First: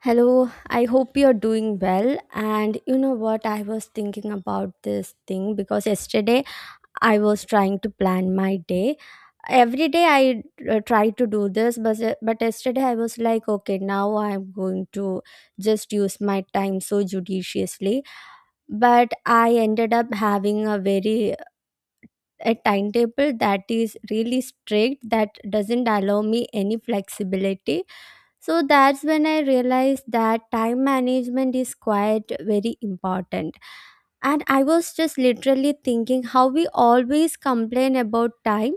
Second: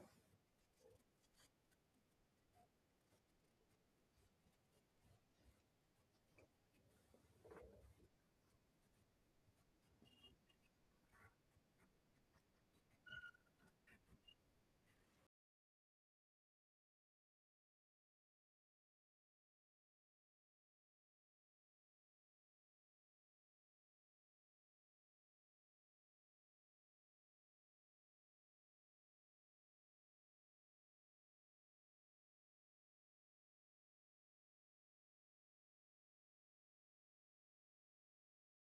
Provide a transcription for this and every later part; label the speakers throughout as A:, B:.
A: Hello, I hope you're doing well. And you know what? I was thinking about this thing because yesterday I was trying to plan my day. Every day I try to do this, but yesterday I was like, okay, now I'm going to just use my time so judiciously. But I ended up having a timetable that is really strict that doesn't allow me any flexibility, so that's when I realized that time management is quite very important. And I was just literally thinking how we always complain about time,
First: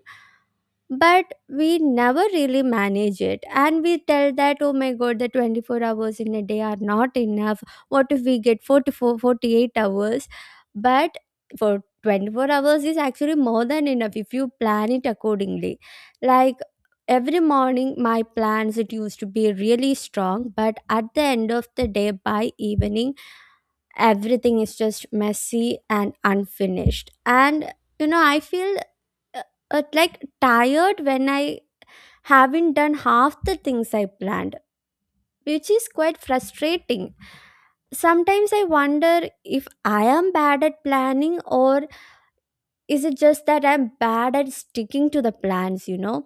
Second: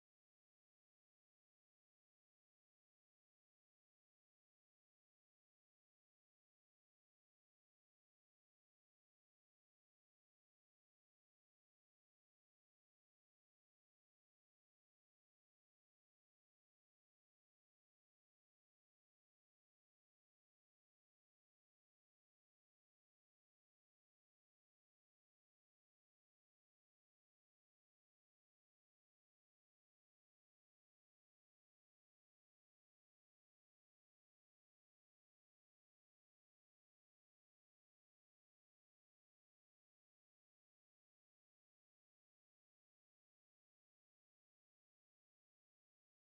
A: but we never really manage it, and we tell that, oh my god, the 24 hours in a day are not enough. What if we get 44, 48 hours? But for 24 hours is actually more than enough if you plan it accordingly. Like every morning my plans, it used to be really strong, but at the end of the day, by evening, everything is just messy and unfinished. And I feel uh, like tired when I haven't done half the things I planned, which is quite frustrating. Sometimes I wonder if I am bad at planning, or is it just that I'm bad at sticking to the plans,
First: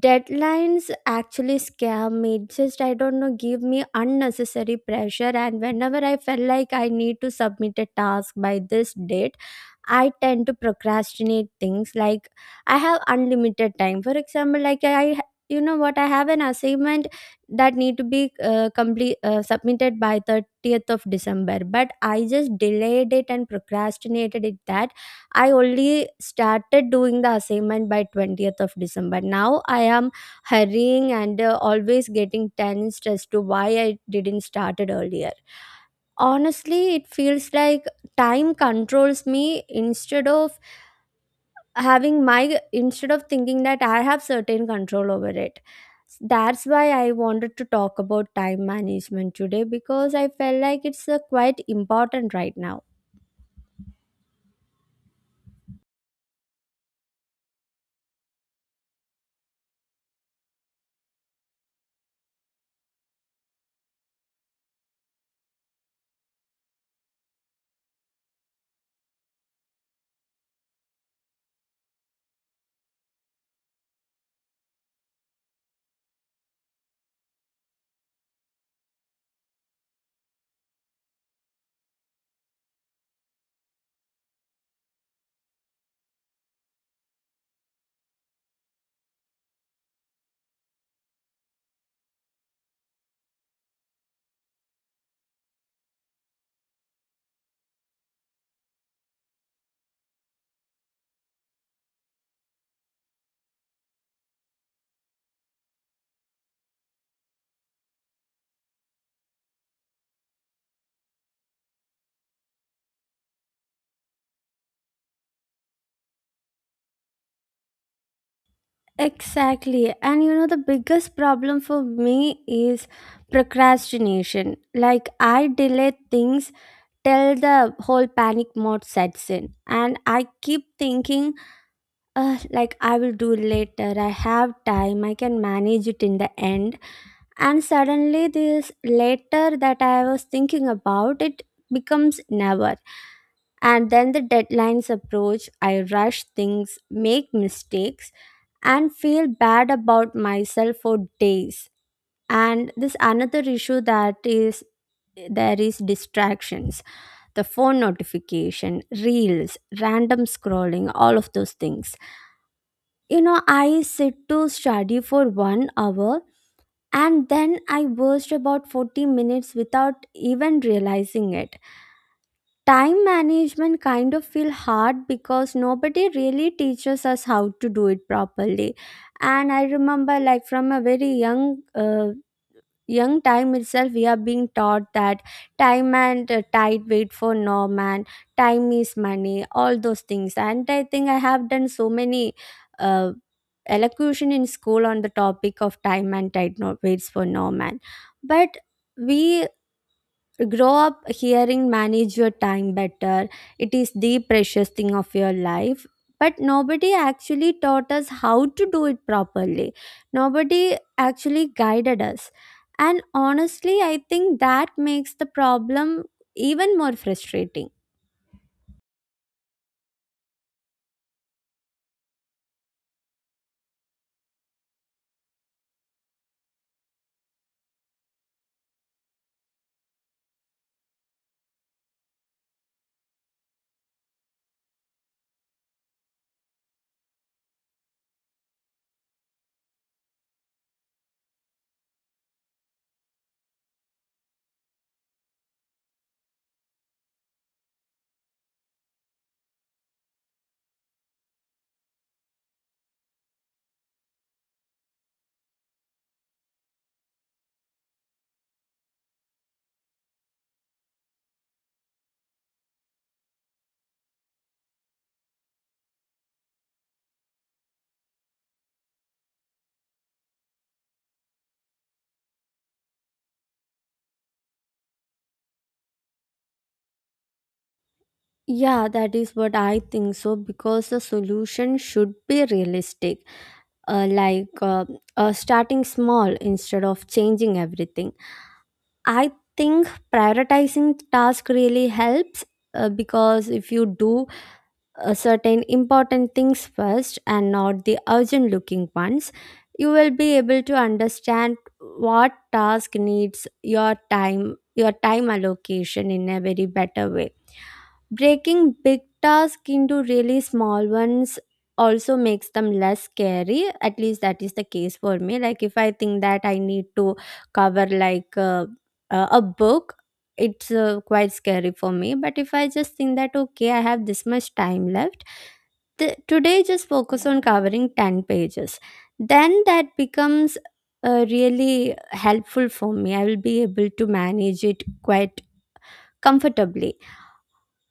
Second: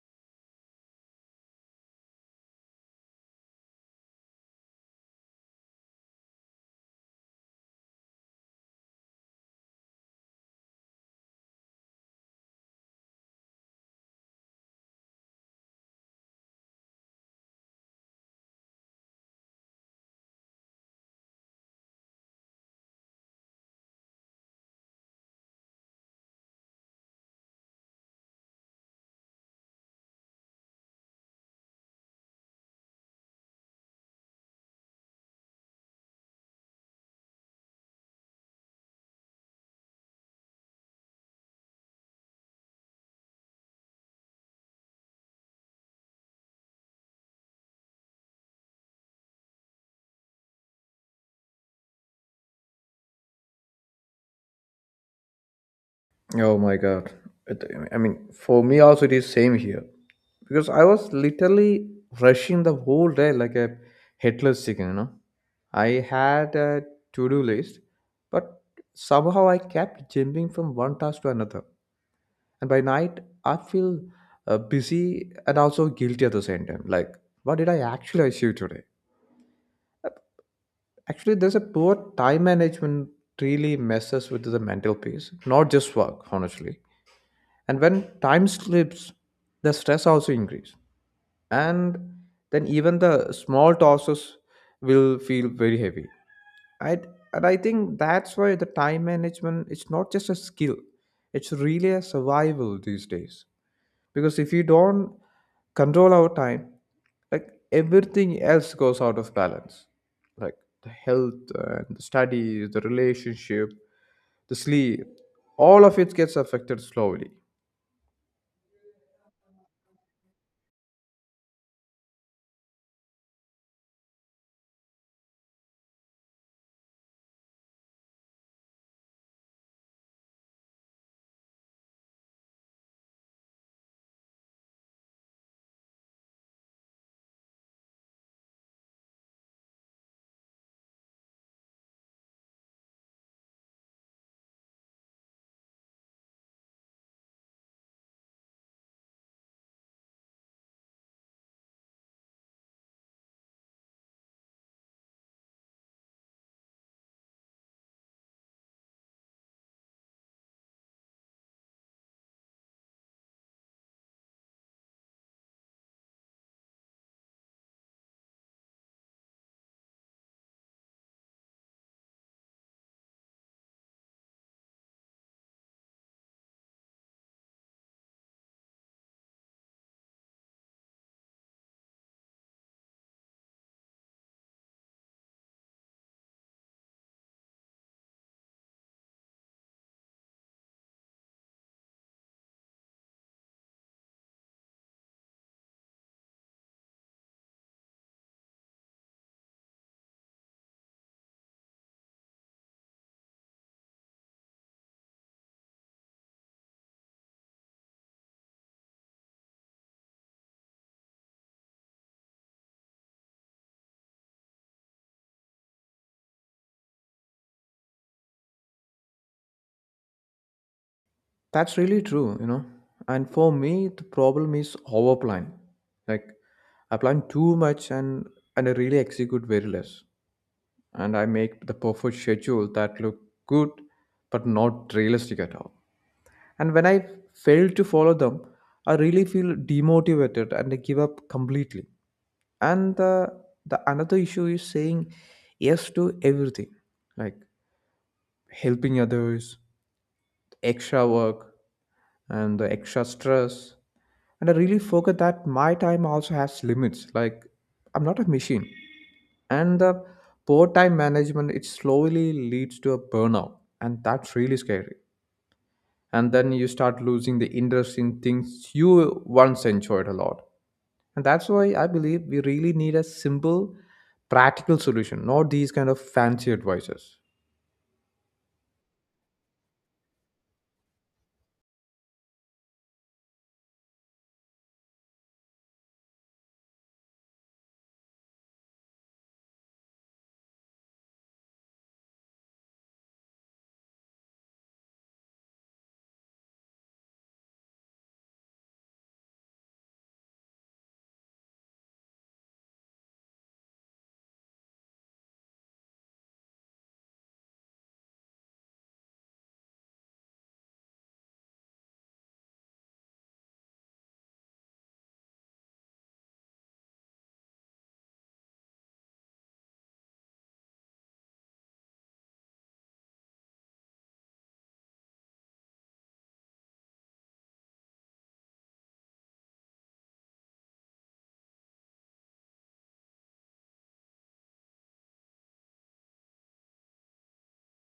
A: Deadlines actually scare me, just, I don't know, give me unnecessary pressure, and whenever I felt like I need to submit a task by this date, I tend to procrastinate things like I have unlimited time. For example, like, I, you know what I have an assignment that need to be complete submitted by 30th of december, but I just delayed it and procrastinated it that I only started doing the assignment by 20th of December. Now I am hurrying and always getting tensed as to why I didn't started earlier. Honestly, it feels like time controls me instead of having my instead of thinking that I have certain control over it. That's why I wanted to talk about time management today, because I felt like it's quite important right now.
B: Oh my god. It, I mean, for me also it is same here because I was literally rushing the whole day like a headless chicken. I had a to-do list, but somehow I kept jumping from one task to another. And by night, I feel busy and also guilty at the same time. Like, what did I actually achieve today? Actually, there's a poor time management really messes with the mental peace, not just work, honestly. And when time slips, the stress also increase. And then even the small tosses will feel very heavy. I, and I think that's why the time management is not just a skill, it's really a survival these days. Because if you don't control our time, like everything else goes out of balance like the health and the studies, the relationship, the sleep, all of it gets affected slowly.
A: Exactly. And you know, the biggest problem for me is procrastination. Like, I delay things till the whole panic mode sets in. And I keep thinking, like, I will do later. I have time. I can manage it in the end. And suddenly, this later that I was thinking about, it becomes never. And then the deadlines approach. I rush things, make mistakes, and feel bad about myself for days. And this another issue that is, there is distractions, the phone notification, reels, random scrolling, all of those things. I sit to study for 1 hour, and then I burst about 40 minutes without even realizing it. Time management kind of feel hard because nobody really teaches us how to do it properly. And I remember, like, from a very young time itself, we are being taught that time and tide wait for no man, time is money, all those things. And I think I have done so many uh, elocution in school on the topic of time and tide not waits for no man. But we grow up hearing, manage your time better, it is the precious thing of your life, but nobody actually taught us how to do it properly. Nobody actually guided us. And honestly, I think that makes the problem even more frustrating.
B: That's really true, you know. And for me, the problem is over plan. Like, I plan too much and I really execute very less. And I make the perfect schedule that look good but not realistic at all. And when I fail to follow them, I really feel demotivated and I give up completely. And the another issue is saying yes to everything, like helping others, extra work, and the extra stress, and I really forgot that my time also has limits. Like, I'm not a machine. And the poor time management, it slowly leads to a burnout, and that's really scary. And then you start losing the interest in things you once enjoyed a lot. And that's why I believe we really need a simple practical solution, not these kind of fancy advices.
A: Yeah, that is what I think so, because the solution should be realistic. Like starting small instead of changing everything. I think prioritizing task really helps, because if you do certain important things first and not the urgent looking ones, you will be able to understand what task needs your time allocation in a very better way. Breaking big tasks into really small ones also makes them less scary. At least that is the case for me. Like if I think that I need to cover like a book, it's quite scary for me. But if I just think that, okay, I have this much time left, today just focus on covering 10 pages. Then that becomes really helpful for me. I will be able to manage it quite comfortably.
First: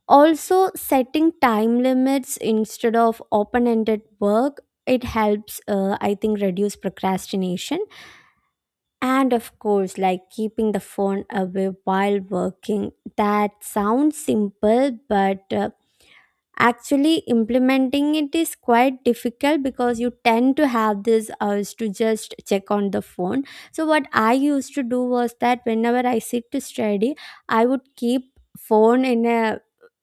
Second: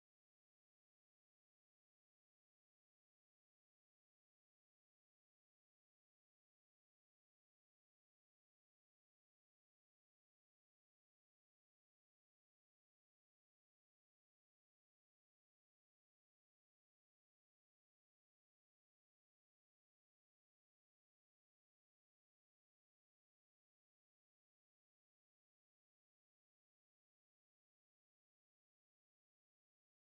A: Also, setting time limits instead of open-ended work, it helps, I think, reduce procrastination. And of course, like keeping the phone away while working, that sounds simple, but actually implementing it is quite difficult because you tend to have this urge to just check on the phone. So what I used to do was that whenever I sit to study, I would keep phone in a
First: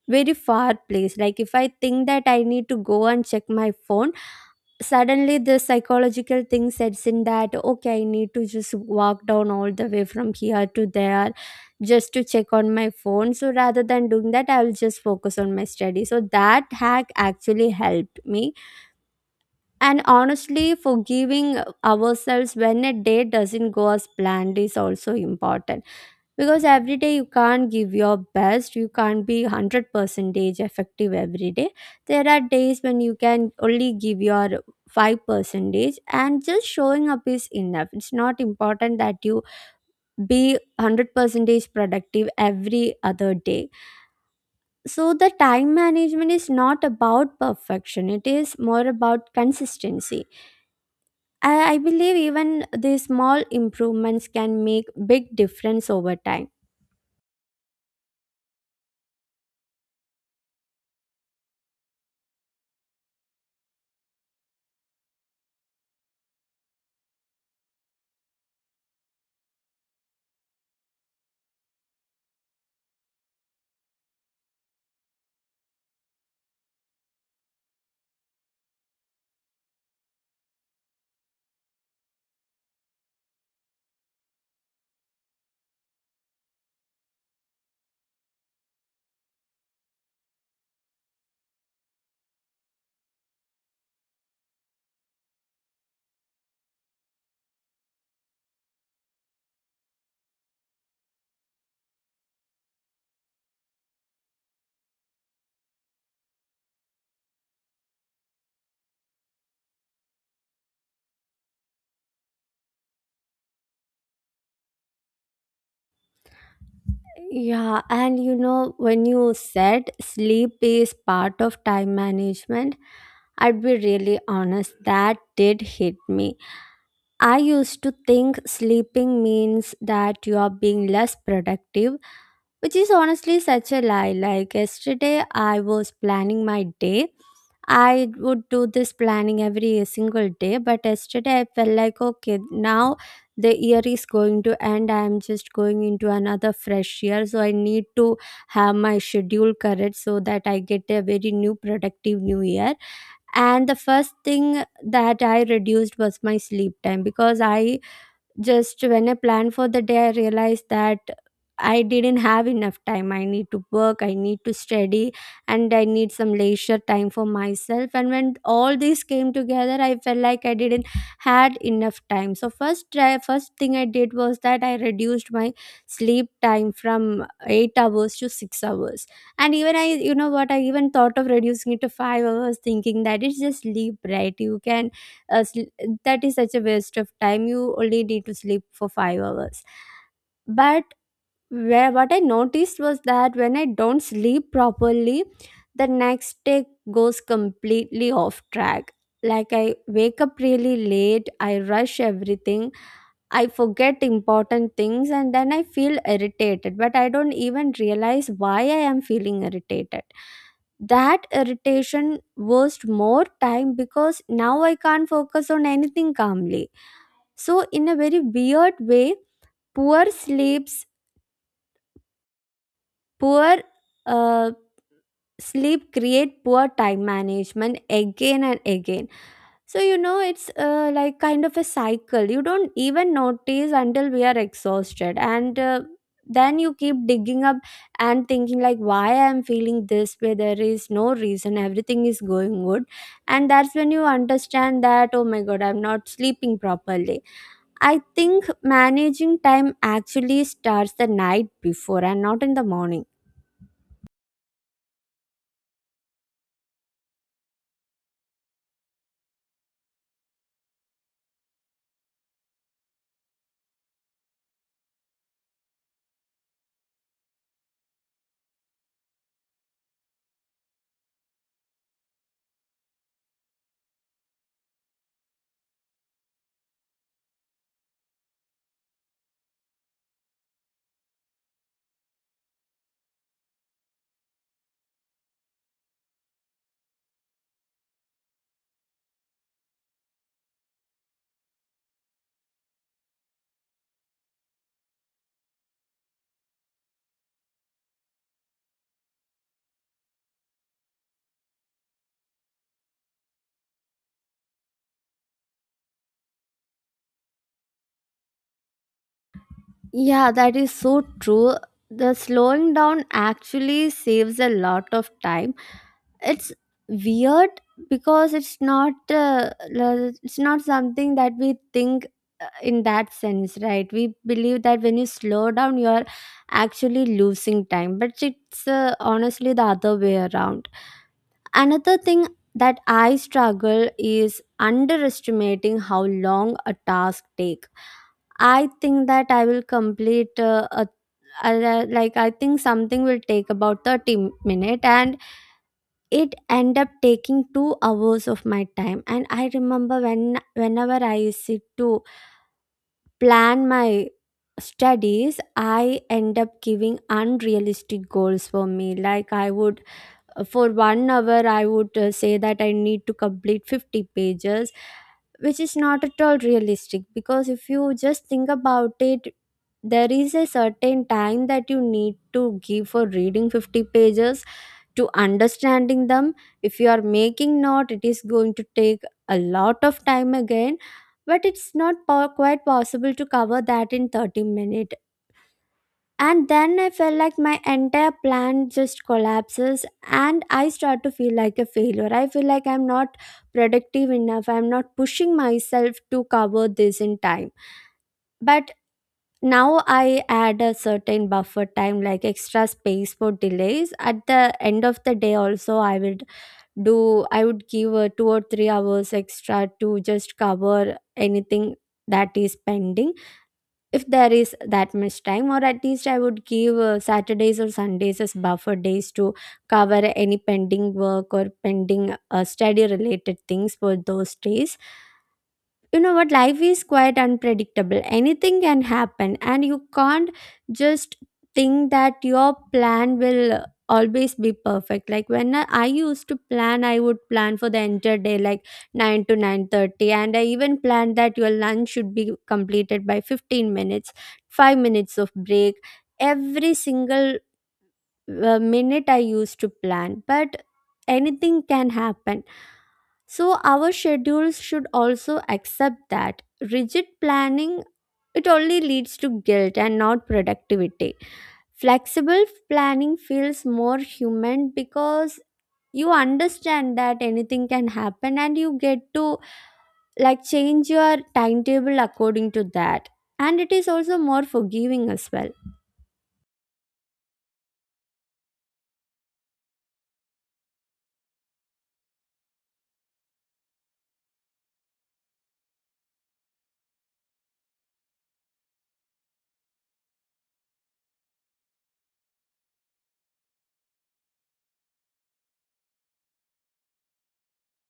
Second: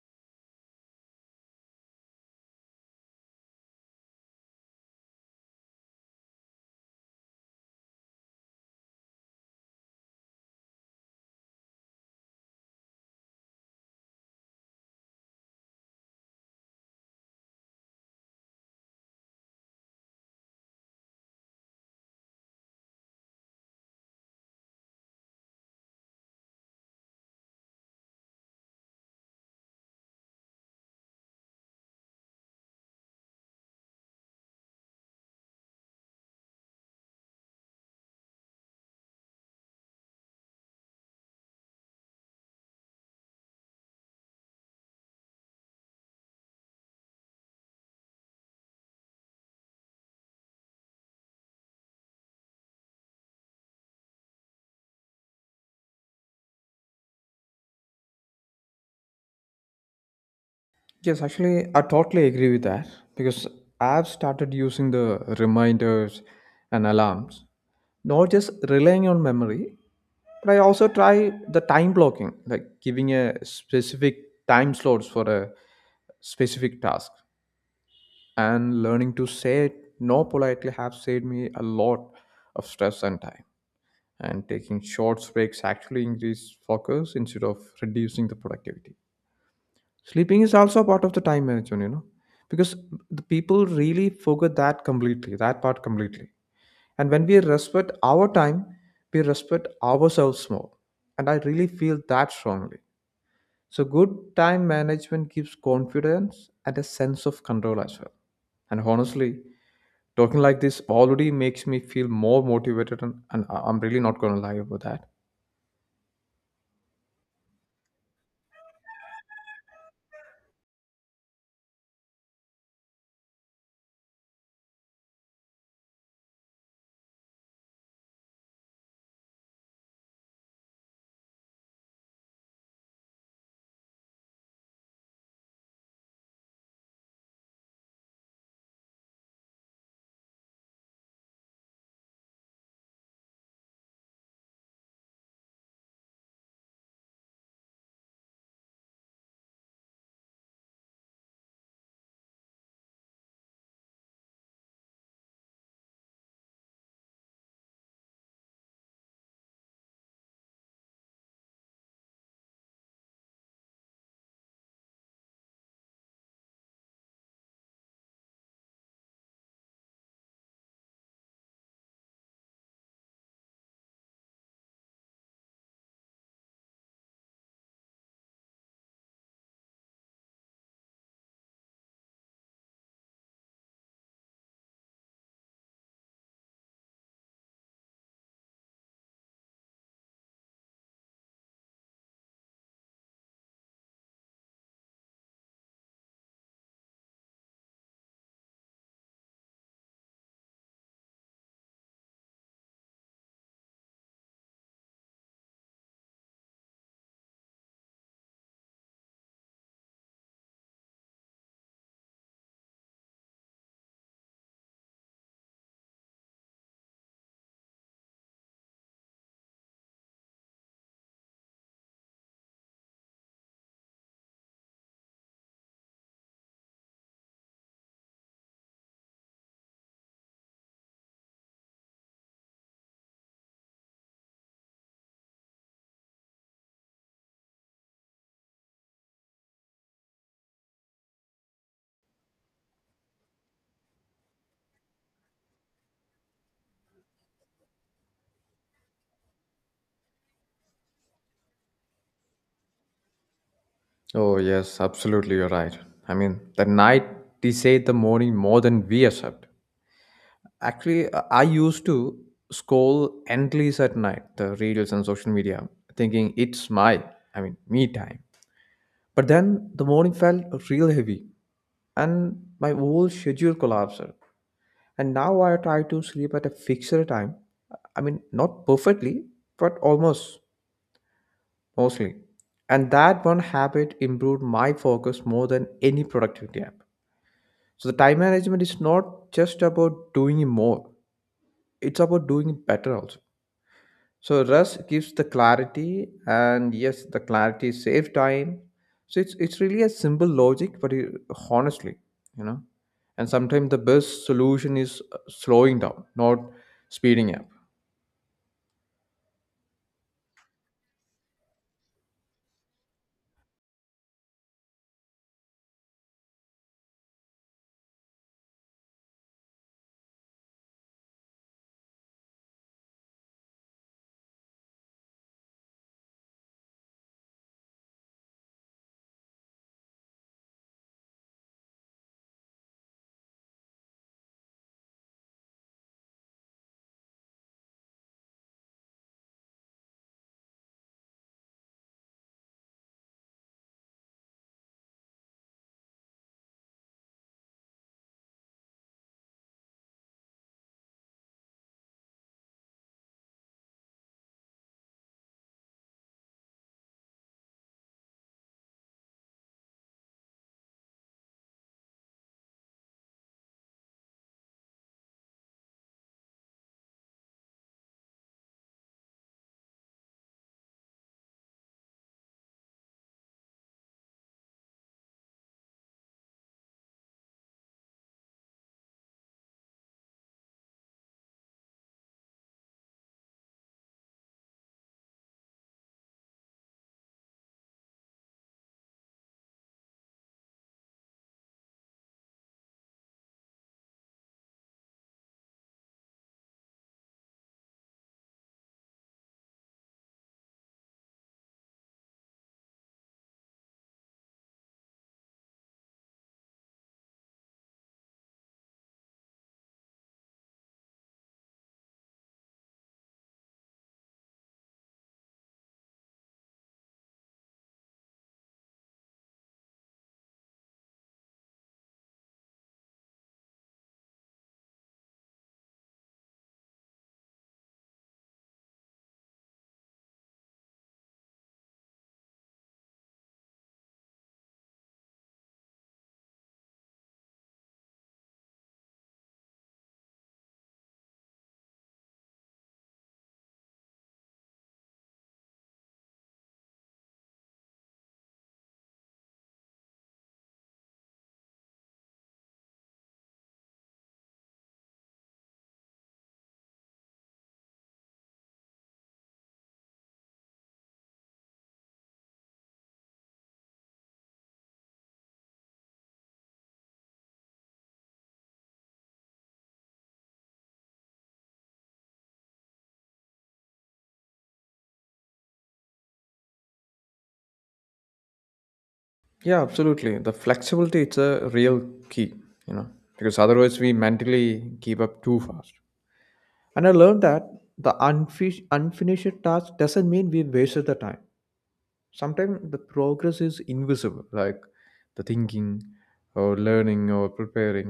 A: very far place. Like if I think that I need to go and check my phone, suddenly the psychological thing sets in that, okay, I need to just walk down all the way from here to there just to check on my phone. So rather than doing that, I'll just focus on my study. So that hack actually helped me. And honestly, forgiving ourselves when a day doesn't go as planned is also important, because every day you can't give your best. You can't be 100 percentage effective every day. There are days when you can only give your 5 percentage and just showing up is enough. It's not important that you be 100 percentage productive every other day. So the time management is not about perfection, it is more about consistency. I believe even the small improvements can make big difference over time.
B: Yes, actually, I totally agree with that because I've started using the reminders and alarms, not just relying on memory, but I also try the time blocking, like giving a specific time slots for a specific task. And learning to say no politely have saved me a lot of stress and time. And taking short breaks actually increase focus instead of reducing the productivity. Sleeping is also part of the time management, you know, because the people really forget that completely, that part completely. And when we respect our time, we respect ourselves more. And I really feel that strongly. So, good time management gives confidence and a sense of control as well. And honestly, talking like this already makes me feel more motivated, and I'm really not going to lie about that.
A: Yeah, and you know, when you said sleep is part of time management, I'd be really honest, that did hit me. I used to think sleeping means that you are being less productive, which is honestly such a lie. Like yesterday, I was planning my day. I would do this planning every single day, but yesterday I felt like, okay, now the year is going to end. I'm just going into another fresh year. So I need to have my schedule correct so that I get a very new, productive new year. And the first thing that I reduced was my sleep time, because I just, when I plan for the day, I realized that I didn't have enough time. I need to work, I need to study, and I need some leisure time for myself. And when all these came together, I felt like I didn't had enough time. So first, first thing I did was that I reduced my sleep time from 8 hours to 6 hours. And even I, you know what, I even thought of reducing it to 5 hours, thinking that it's just sleep, right? You can uh, sl- that is such a waste of time, you only need to sleep for 5 hours. But where, what I noticed was that when I don't sleep properly, the next day goes completely off track. Like I wake up really late, I rush everything, I forget important things, and then I feel irritated, but I don't even realize why I am feeling irritated. That irritation wastes more time because now I can't focus on anything calmly. So, in a very weird way, poor sleeps, poor uh, sleep create poor time management again and again. So, you know, it's like kind of a cycle you don't even notice until we are exhausted. And then you keep digging up and thinking, like, why I'm feeling this way, there is no reason, everything is going good. And that's when you understand that, oh my god, I'm not sleeping properly. I think managing time actually starts the night before and not in the morning.
B: Oh, yes, absolutely, you're right. I mean, the night decide the morning more than we accept. Actually, I used to scroll endless at night, the reels and social media, thinking I mean, me time. But then the morning felt real heavy and my whole schedule collapsed. And now I try to sleep at a fixed time. I mean, not perfectly, but almost, mostly. And that one habit improved my focus more than any productivity app. So the time management is not just about doing more, it's about doing it better also. So Rust gives the clarity, and yes, the clarity saves time. So it's really a simple logic, but it, honestly, you know, and sometimes the best solution is slowing down, not speeding up.
A: Yeah, that is so true. The slowing down actually saves a lot of time. It's weird because it's not it's not something that we think in that sense, right? We believe that when you slow down, you are actually losing time, but it's honestly the other way around. Another thing that I struggle is underestimating how long a task takes. I think that I will complete like, I think something will take about 30 minutes, and it end up taking 2 hours of my time. And I remember whenever I used to plan my studies, I end up giving unrealistic goals for me. Like I would, for one hour I would say that I need to complete 50 pages, which is not at all realistic, because if you just think about it, there is a certain time that you need to give for reading 50 pages, to understanding them. If you are making note, it is going to take a lot of time again. But it's not po- quite possible to cover that in 30 minutes. And then I felt like my entire plan just collapses, and I start to feel like a failure. I feel like I'm not productive enough, I'm not pushing myself to cover this in time. But now I add a certain buffer time, like extra space for delays. At the end of the day, also, I would give 2 or 3 hours extra to just cover anything that is pending if there is that much time, or at least I would give Saturdays or Sundays as buffer days to cover any pending work or pending study related things for those days. You know what, life is quite unpredictable. Anything can happen and you can't just think that your plan will always be perfect. Like, when I used to plan, I would plan for the entire day like 9 to 9:30, and I even planned that your lunch should be completed by 15 minutes, 5 minutes of break, every single the minute I used to plan, but anything can happen. So our schedules should also accept that rigid planning, it only leads to guilt and not productivity. Flexible planning feels more human because you understand that anything can happen and you get to like change your timetable according to that. And it is also more forgiving as well.
B: Yeah, absolutely. The flexibility, it's a real key, you know, because otherwise we mentally give up too fast. And I learned that the unfinished task doesn't mean we wasted the time. Sometimes the progress is invisible, like the thinking or learning or preparing.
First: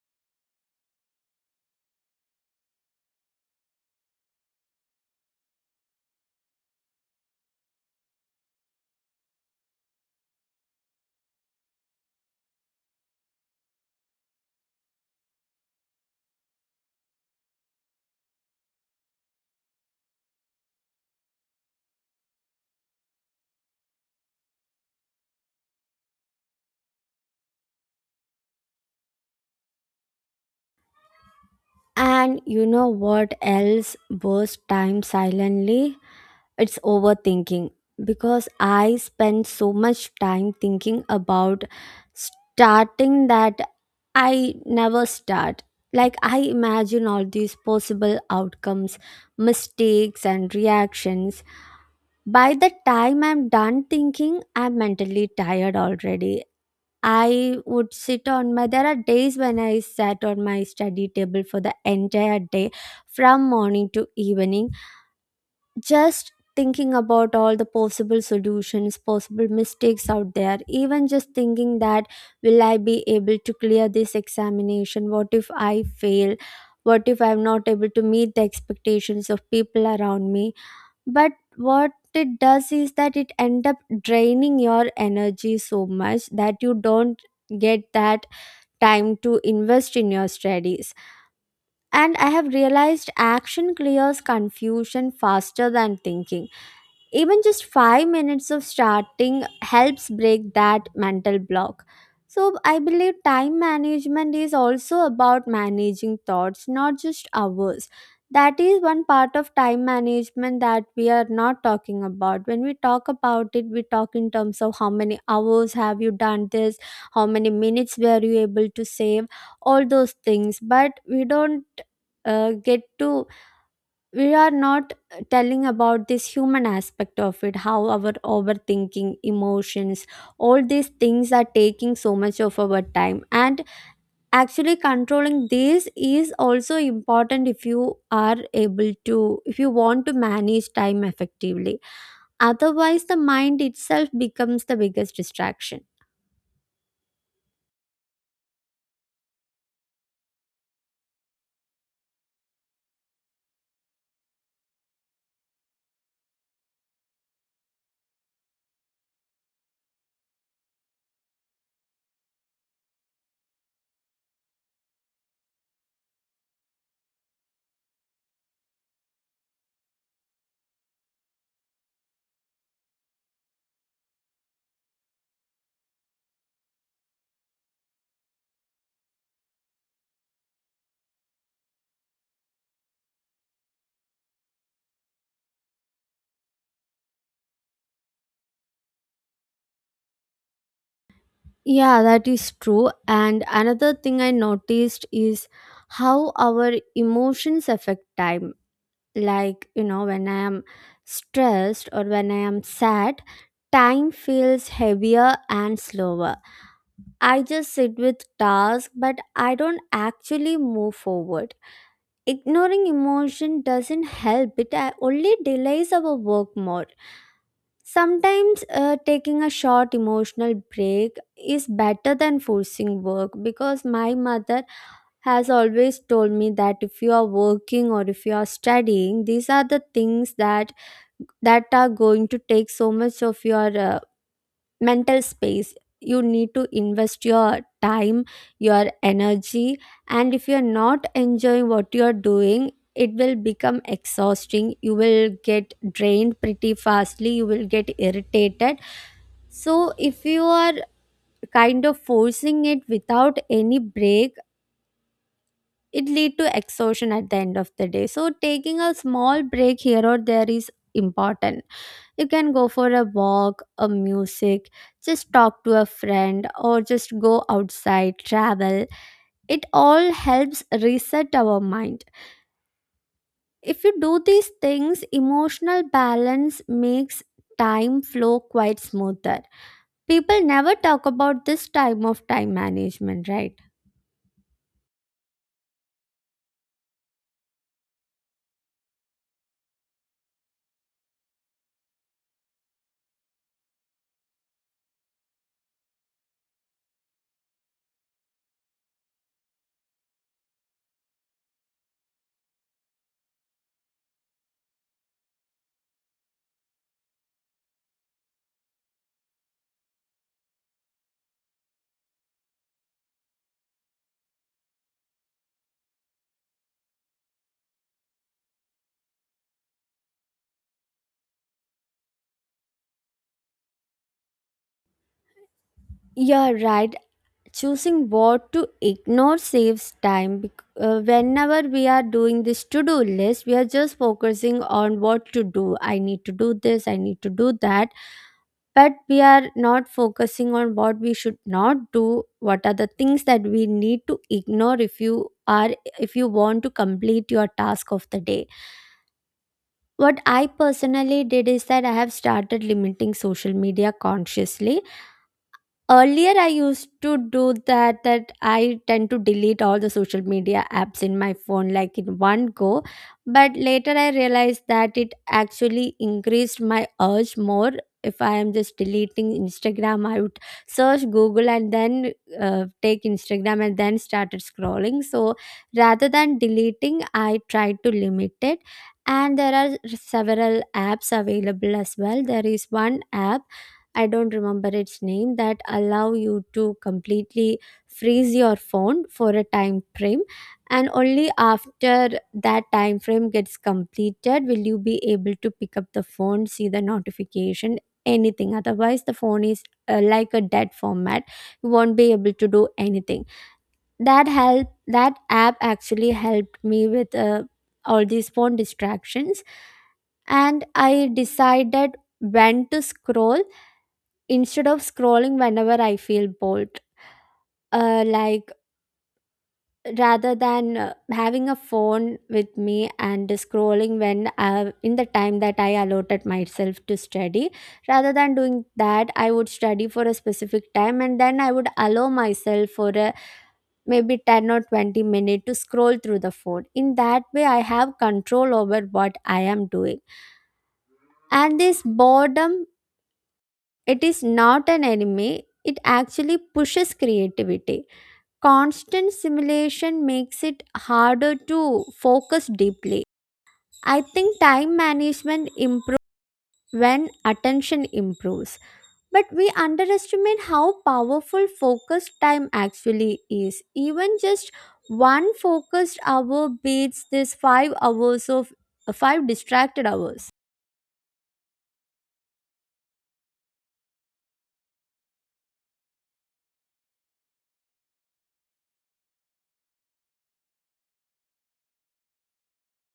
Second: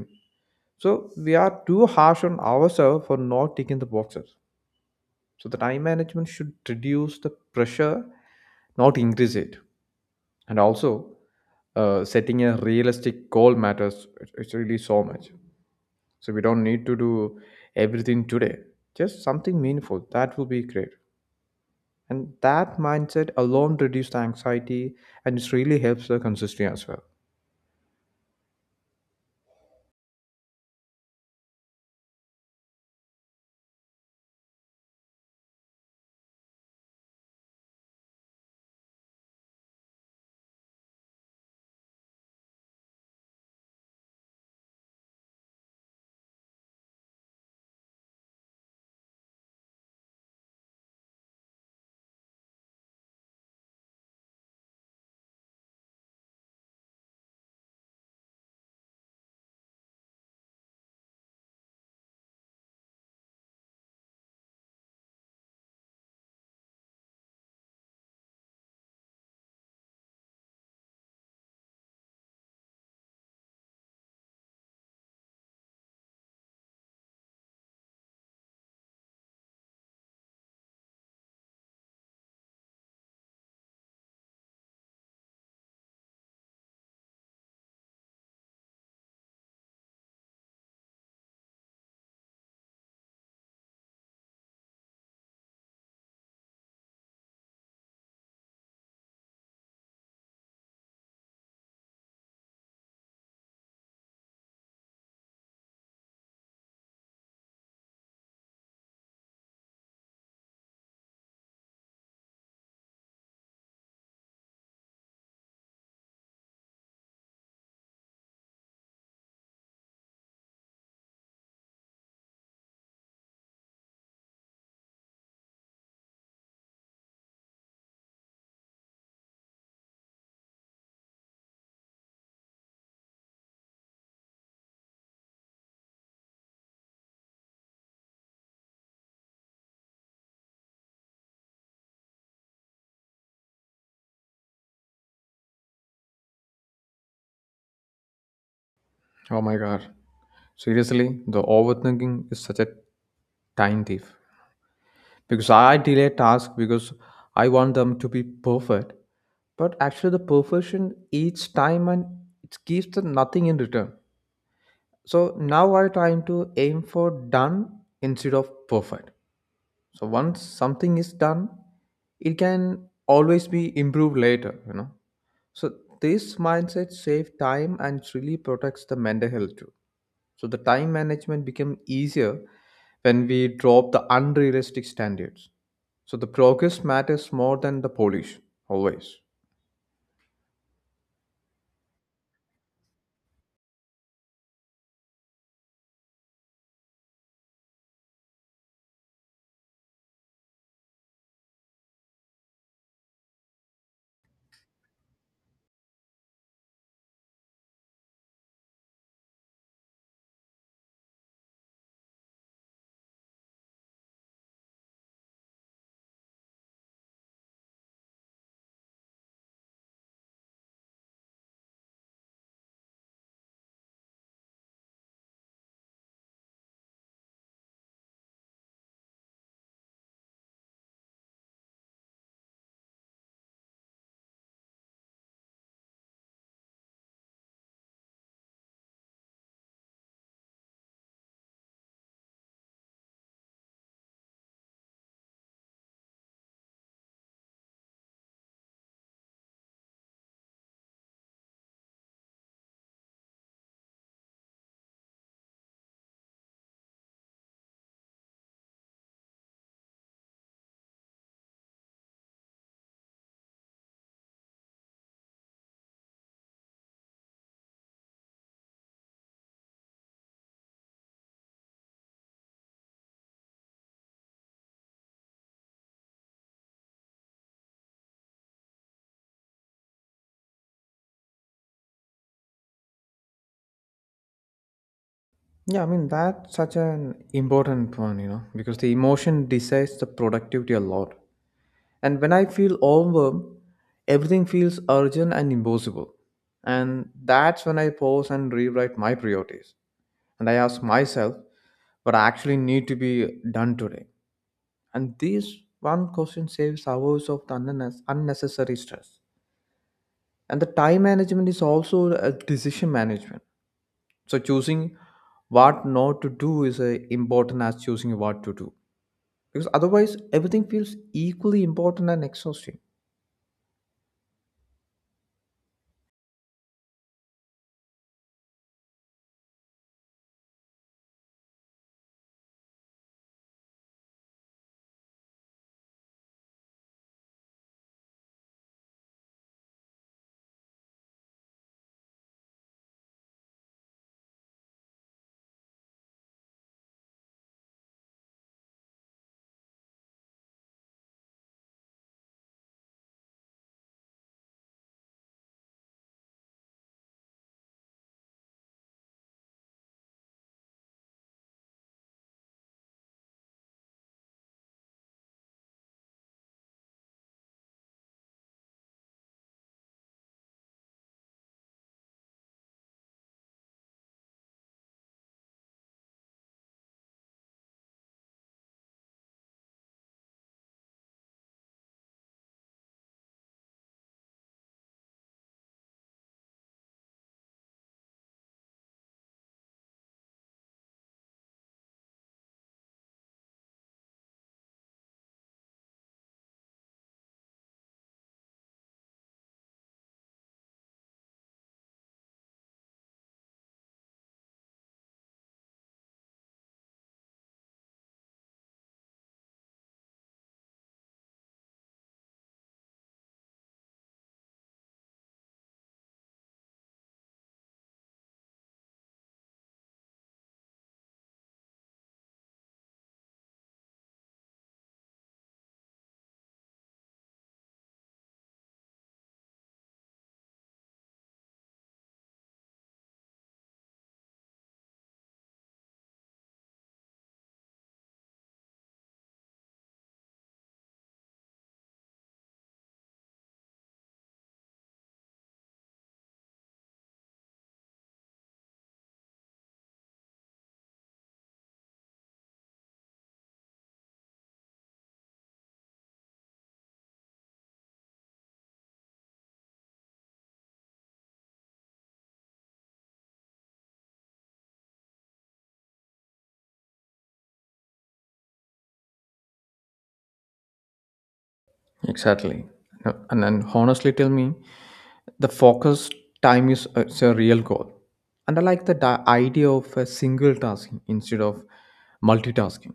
B: So we are too harsh on ourselves for not ticking the boxes. So the time management should reduce the pressure, not increase it. And also, setting a realistic goal matters. It's really so much. So we don't need to do everything today, just something meaningful that will be great. And that mindset alone reduces the anxiety, and it really helps the consistency as well.
A: And you know what else burst time silently? It's overthinking. Because I spend so much time thinking about starting that I never start. Like, I imagine all these possible outcomes, mistakes, and reactions. By the time I'm done thinking, I'm mentally tired already. I would sit on my. There are days when I sat on my study table for the entire day, from morning to evening, just thinking about all the possible solutions, possible mistakes out there. Even just thinking that, will I be able to clear this examination? What if I fail? What if I'm not able to meet the expectations of people around me? But what it does is that it end up draining your energy so much that you don't get that time to invest in your studies. And I have realized action clears confusion faster than thinking. Even just 5 minutes of starting helps break that mental block. So, I believe time management is also about managing thoughts, not just hours. That is one part of time management that we are not talking about. When we talk about it, we talk in terms of how many hours have you done this, how many minutes were you able to save, all those things. But we don't get to we are not telling about this human aspect of it, how our overthinking, emotions, all these things are taking so much of our time. And actually controlling this is also important if you are able to if you want to manage time effectively, otherwise the mind itself becomes the biggest distraction.
B: Oh my god. Seriously, the overthinking is such a time thief. Because I delay tasks because I want them to be perfect. But actually the perfection eats time and it gives them nothing in return. So now I trying to aim for done instead of perfect. So once something is done, it can always be improved later, you know. So this mindset saves time and it really protects the mental health too. So the time management became easier when we drop the unrealistic standards. So the progress matters more than the polish, always.
A: Yeah, that is true, and another thing I noticed is how our emotions affect time. Like, you know, when I am stressed or when I am sad, time feels heavier and slower. I just sit with tasks but I don't actually move forward. Ignoring emotion doesn't help, it only delays our work more. Sometimes taking a short emotional break is better than forcing work, because my mother has always told me that if you are working or if you are studying, these are the things that are going to take so much of your mental space. You need to invest your time, your energy, and if you're not enjoying what you're doing, it will become exhausting. You will get drained pretty fastly, you will get irritated. So if you are kind of forcing it without any break, it lead to exhaustion at the end of the day. So taking a small break here or there is important. You can go for a walk, a music, just talk to a friend, or just go outside, travel. It all helps reset our mind. If you do these things, emotional balance makes time flow quite smoother. People never talk about this time of time management, right?
B: Yeah, I mean that's such an important one, you know, because the emotion decides the productivity a lot. And when I feel overwhelmed, everything feels urgent and impossible. And that's when I pause and rewrite my priorities. And I ask myself, what I actually need to be done today. And this one question saves hours of unnecessary stress. And the time management is also a decision management. So choosing what not to do is important as choosing what to do. Because otherwise, everything feels equally important and exhausting.
A: You're right. Choosing what to ignore saves time. Whenever we are doing this to do list, we are just focusing on what to do. I need to do this, I need to do that. But we are not focusing on what we should not do, what are the things that we need to ignore if you are if you want to complete your task of the day. What I personally did is that I have started limiting social media consciously. Earlier I used to do that I tend to delete all the social media apps in my phone like in one go, but later I realized that it actually increased my urge more. If I am just deleting Instagram, I would search Google and then take Instagram and then started scrolling. So rather than deleting, I tried to limit it. And there are several apps available as well. There is one app, I don't remember its name, that allow you to completely freeze your phone for a time frame, and only after that time frame gets completed will you be able to pick up the phone, see the notification, anything. Otherwise the phone is like a dead format, you won't be able to do anything. That app actually helped me with all these phone distractions. And I decided when to scroll instead of scrolling whenever I feel bored. Like, rather than having a phone with me and scrolling when in the time that I allotted myself to study, rather than doing that, I would study for a specific time and then I would allow myself for a maybe 10 or 20 minute to scroll through the phone. In that way, I have control over what I am doing. And this boredom, it is not an enemy. It actually pushes creativity. Constant simulation makes it harder to focus deeply. I think time management improves when attention improves, but we underestimate how powerful focused time actually is. Even just one focused hour beats this 5 hours of 5 distracted hours.
B: Exactly. And then honestly tell me, the focus time it's a real goal. And I like the idea of a single tasking instead of multitasking.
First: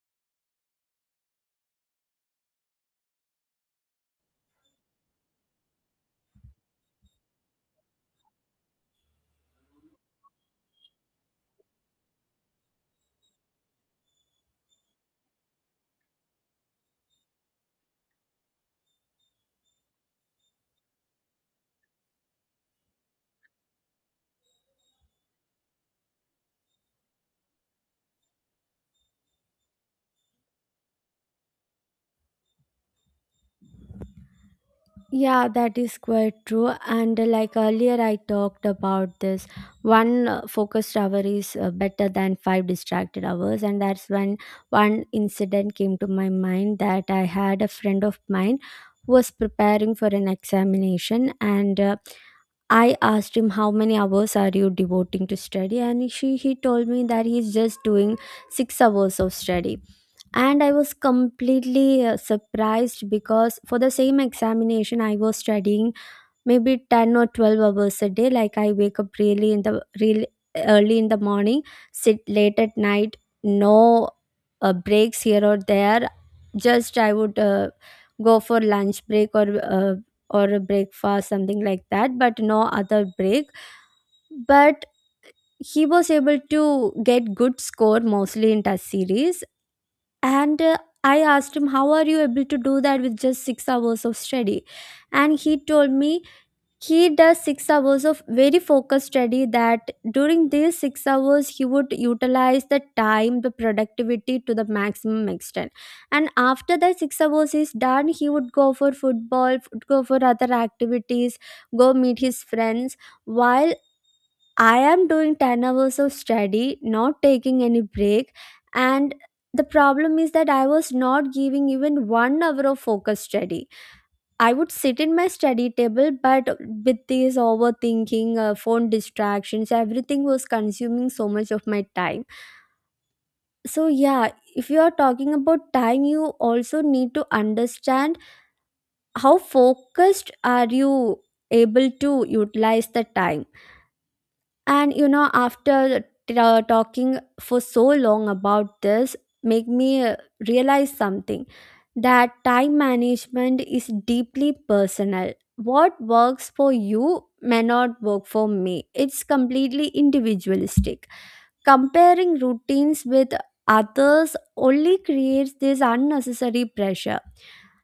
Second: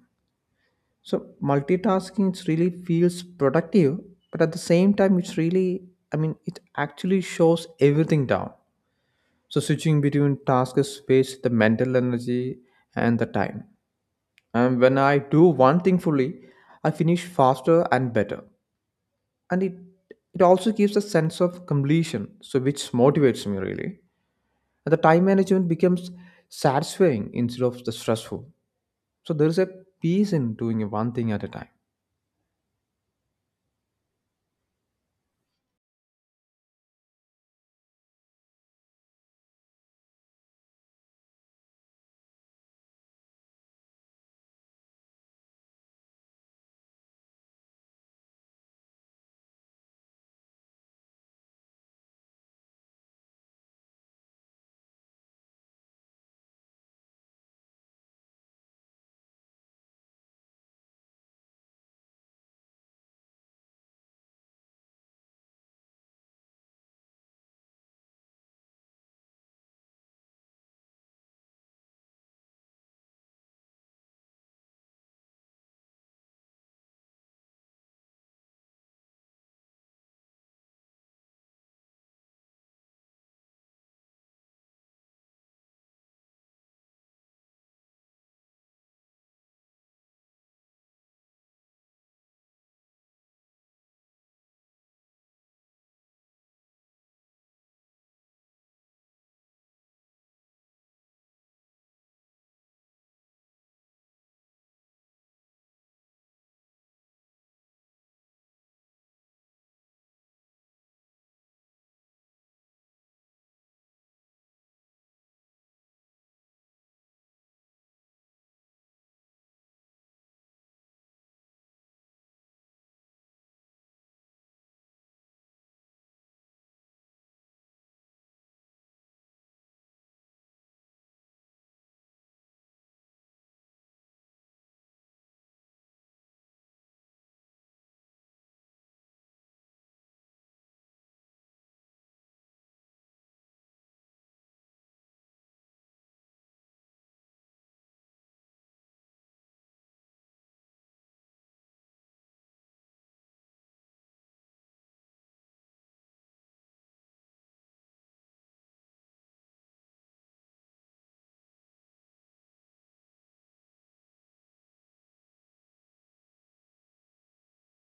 B: So multitasking it really feels productive, but at the same time, it's really, I mean, it actually shows everything down. So switching between tasks wastes the mental energy and the time. And when I do one thing fully, I finish faster and better. And it also gives a sense of completion, so which motivates me really. And the time management becomes satisfying instead of the stressful. So there is a peace in doing one thing at a time.
A: Yeah, that is quite true. And like earlier, I talked about this one focused hour is better than five distracted hours. And that's when one incident came to my mind, that I had a friend of mine who was preparing for an examination. And I asked him how many hours are you devoting to study, and she he told me that he's just doing 6 hours of study. And I was completely surprised, because for the same examination I was studying maybe 10 or 12 hours a day. Like, I wake up really early in the morning, sit late at night, no breaks here or there. Just I would go for lunch break or a breakfast, something like that, but no other break. But he was able to get good score mostly in test series. And I asked him how are you able to do that with just 6 hours of study. And he told me he does 6 hours of very focused study, that during these 6 hours he would utilize the time, the productivity to the maximum extent. And after that 6 hours is done, he would go for go for other activities, go meet his friends. While I am doing 10 hours of study, not taking any break. And the problem is that I was not giving even one hour of focus study. I would sit in my study table, but with this overthinking, phone distractions, everything was consuming so much of my time. So, yeah, if you are talking about time, you also need to understand how focused are you able to utilize the time. And you know, after talking for so long about this, make me realize something, that time management is deeply personal. What works for you may not work for me. It's completely individualistic. Comparing routines with others only creates this unnecessary pressure.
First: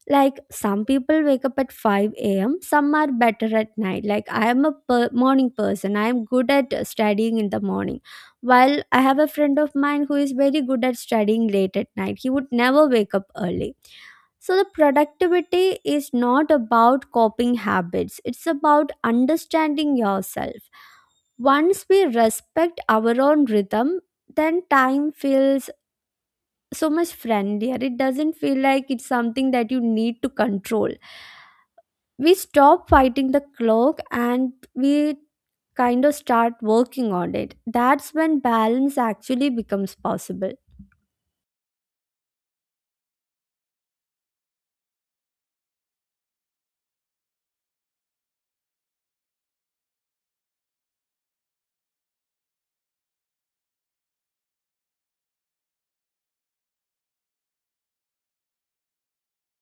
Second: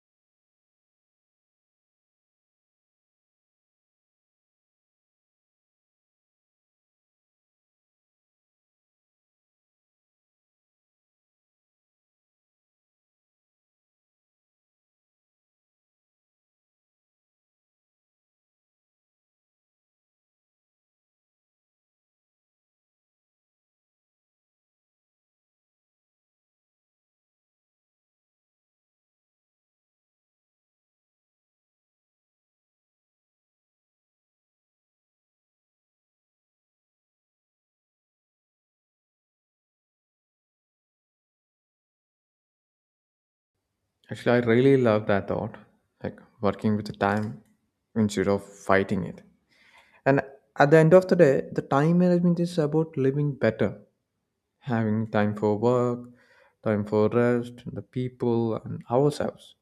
A: Like, some people wake up at 5 a.m., some are better at night. Like, I am a morning person, I am good at studying in the morning, while I have a friend of mine who is very good at studying late at night, he would never wake up early. So the productivity is not about copying habits, it's about understanding yourself. Once we respect our own rhythm, then time feels so much friendlier. It doesn't feel like it's something that you need to control. We stop fighting the clock and we kind of start working on it. That's when balance actually becomes possible.
B: Actually, I really love that thought, like working with the time instead of fighting it. And at the end of the day, the time management is about living better, having time for work, time for rest, the people, and ourselves.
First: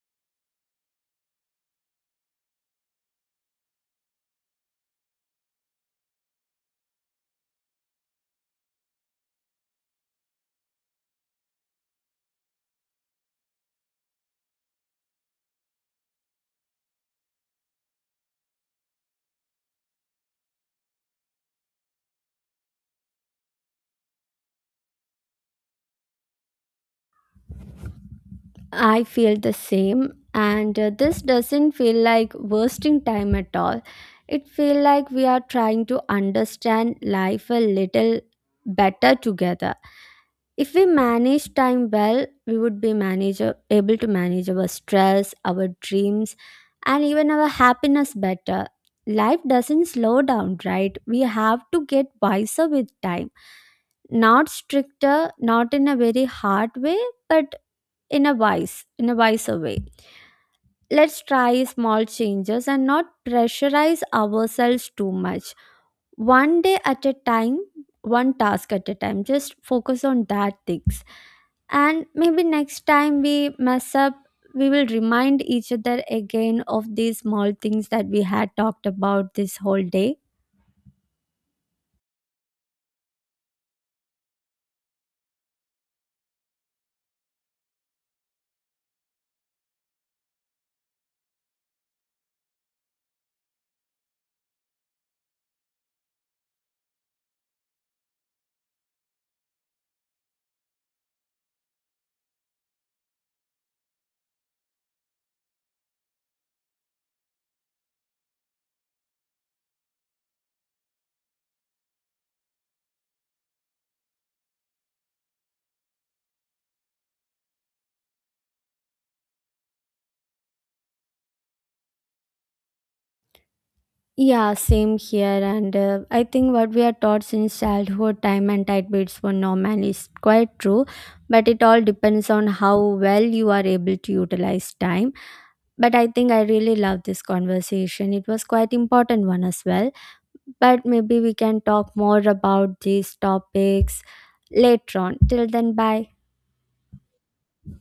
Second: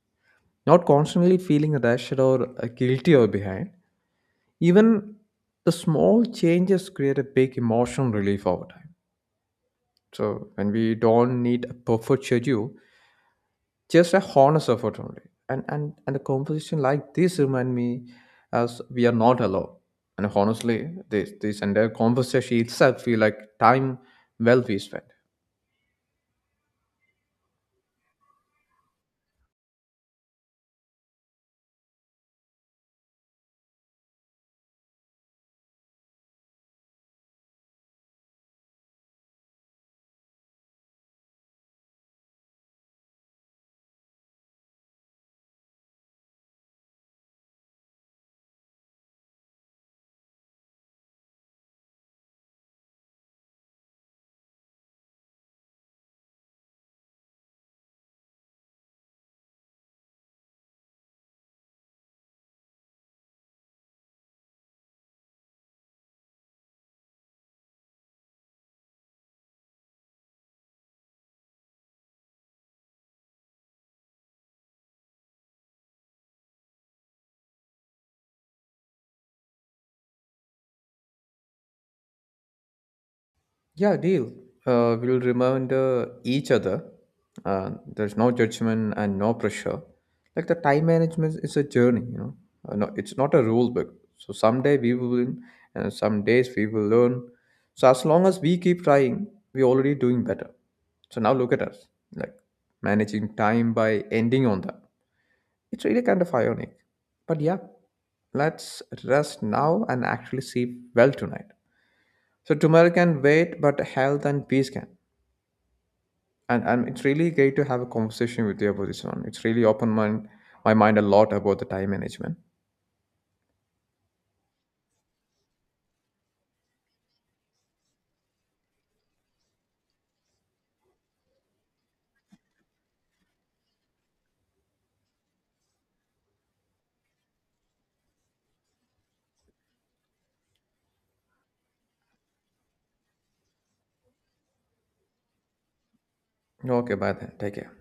B: Not constantly feeling rushed or guilty or behind. Even the small changes create a big emotional relief over time. So when we don't need a perfect schedule, just a honest effort only. And a composition like this remind me as we are not alone. And honestly, this entire conversation itself feel like time well we spent.
A: I feel the same, and this doesn't feel like wasting time at all. It feels like we are trying to understand life a little better together. If we manage time well, we would be able to manage our stress, our dreams, and even our happiness better. Life doesn't slow down, right? We have to get wiser with time. Not stricter, not in a very hard way, but in a wiser way. Let's try small changes and not pressurize ourselves too much. One day at a time, one task at a time, just focus on that things. And maybe next time we mess up, we will remind each other again of these small things that we had talked about this whole day.
B: Yeah, deal. We'll remember each other. There's no judgment and no pressure. Like, the time management is a journey, you know. No, it's not a rule book. So someday we will win, and some days we will learn. So as long as we keep trying, we're already doing better. So now look at us, like managing time by ending on that. It's really kind of ironic. But yeah, let's rest now and actually sleep well tonight. So tomorrow can wait, but health and peace can. And it's really great to have a conversation with you about this one. It's really opened my mind a lot about the time management.
A: Yeah, same here. And I think what we are taught since childhood, time and tide beats for normal, is quite true. But it all depends on how well you are able to utilize time. But I think I really love this conversation. It was quite important one as well. But maybe we can talk more about these topics later on. Till then, bye.
B: Okay, bye then. Take care.